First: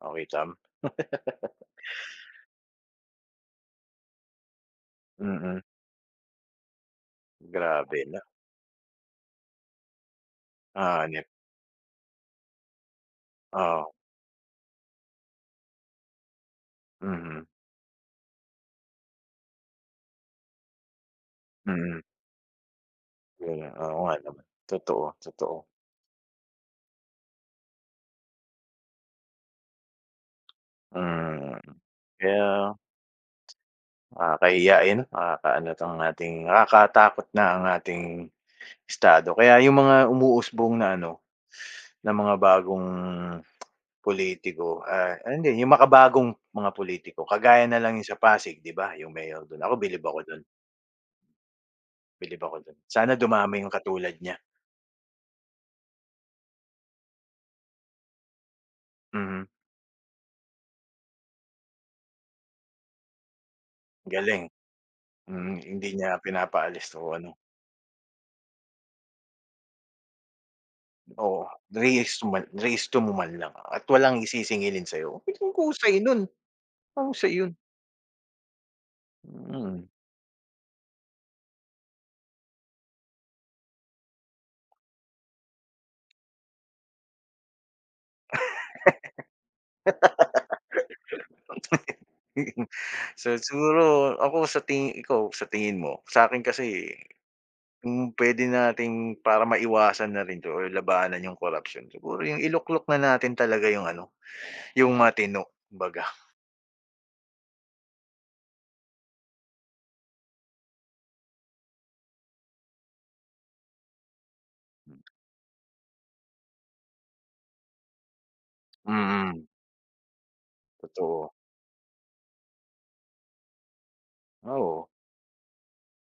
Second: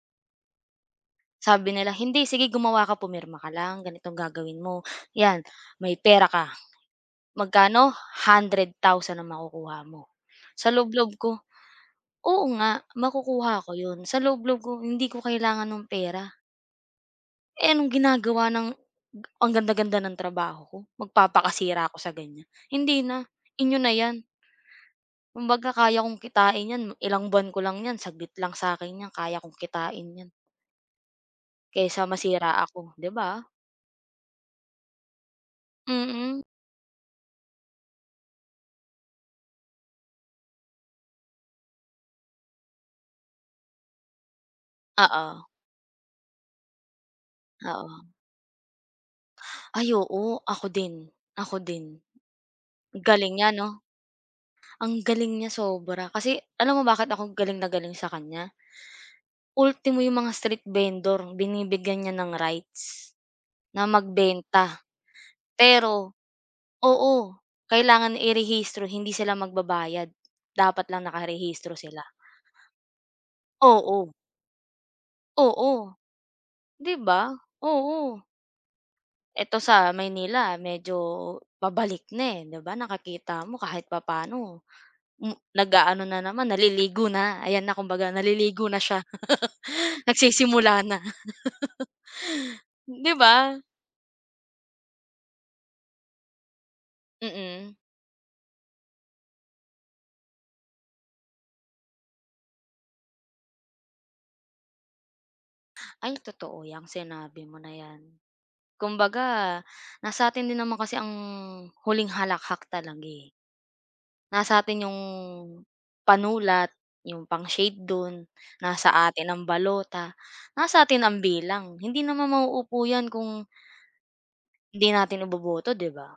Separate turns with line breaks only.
Oh, kitam?
Sabi nila, "Hindi sige gumawa, ka pumirma ka lang ganitong gagawin mo. 'Yan,
Mm.
may pera ka, magkano?
Grabe na.
100,000 ang makukuha mo." Sa loob-loob
Hanep.
ko, "Oo nga makukuha ko
Oo.
'yon" sa loob-loob ko, "Hindi ko kailangan ng pera."
Mm.
Eh, anong ginagawa ng, ang ganda-ganda ng trabaho ko magpapakasira ako
Mm.
sa ganyan? Hindi na,
'Yun,
inyo na
oo nga
yan.
'no. Totoo, totoo.
Kumbaga kaya kong kitain 'yan ilang buwan ko lang 'yan saglit lang sa'kin 'yan kaya kong kitain 'yan.
Mm,
Kaysa masira
kaya
ako, 'di ba?
Nakakahiya, eh, 'no. Nakakaano 'tong ating
Mm.
nakakatakot na ang ating estado kaya yung mga umuusbong na ano, na mga bagong politiko ah,
Oo.
hindi yung makabagong mga politiko, kagaya na lang yung
Oo.
sa Pasig, 'di ba? Yung mayor do'n, ako
Ay,
bilib ako
oo.
do'n.
Ako din, ako din.
Bilib ako do'n. Sana
Galing niya
dumami yung
'no?
katulad niya.
Ang galing niya sobra kasi, alam mo bakit ako galing na galing sa kanya?
Mm.
Ultimo yung mga street vendor binibigyan niya ng rights, na
Galing.
magbenta.
Mm, hindi
Pero,
niya pinapaalis o
oo,
ano.
kailangan i-rehistro hindi sila magbabayad, dapat lang
Oo.
nakarehistro sila.
Rehis man rehistro mo man lang at
Oo.
walang i sisingilin sa'yo. [unintelligible]
Oo.
Husay no'n,
'Di
mahusay
ba?
'yun.
Oo. Eto
Mm.
sa Maynila medyo pabalik na, eh, 'di ba, nakikita mo kahit papa'no, m nag-aano na naman naliligo na ayan na kumbaga naliligo na siya. Nagsisimula na. 'Di
So
ba?
siguro ako sa tingi ikaw, sa tingin mo? Sa'kin kasi,
Mm.
kung puwede nating para maiwasan na rin 'to or labanan yung corruption, siguro yung iluklok na natin talaga yung ano, yung matino kumbaga.
Ay totoo 'yang sinabi mo na 'yan. Kumbaga nasa 'tin din naman kasi ang huling halakhak talaga, eh. Nasa 'tin yung panulat, yung pang-shade do'n, nasa atin ang
Mm.
balota, nasa atin ang
Totoo.
bilang. Hindi naman mauupo 'yan kung
Ah, oo.
hindi natin iboboto, 'di ba?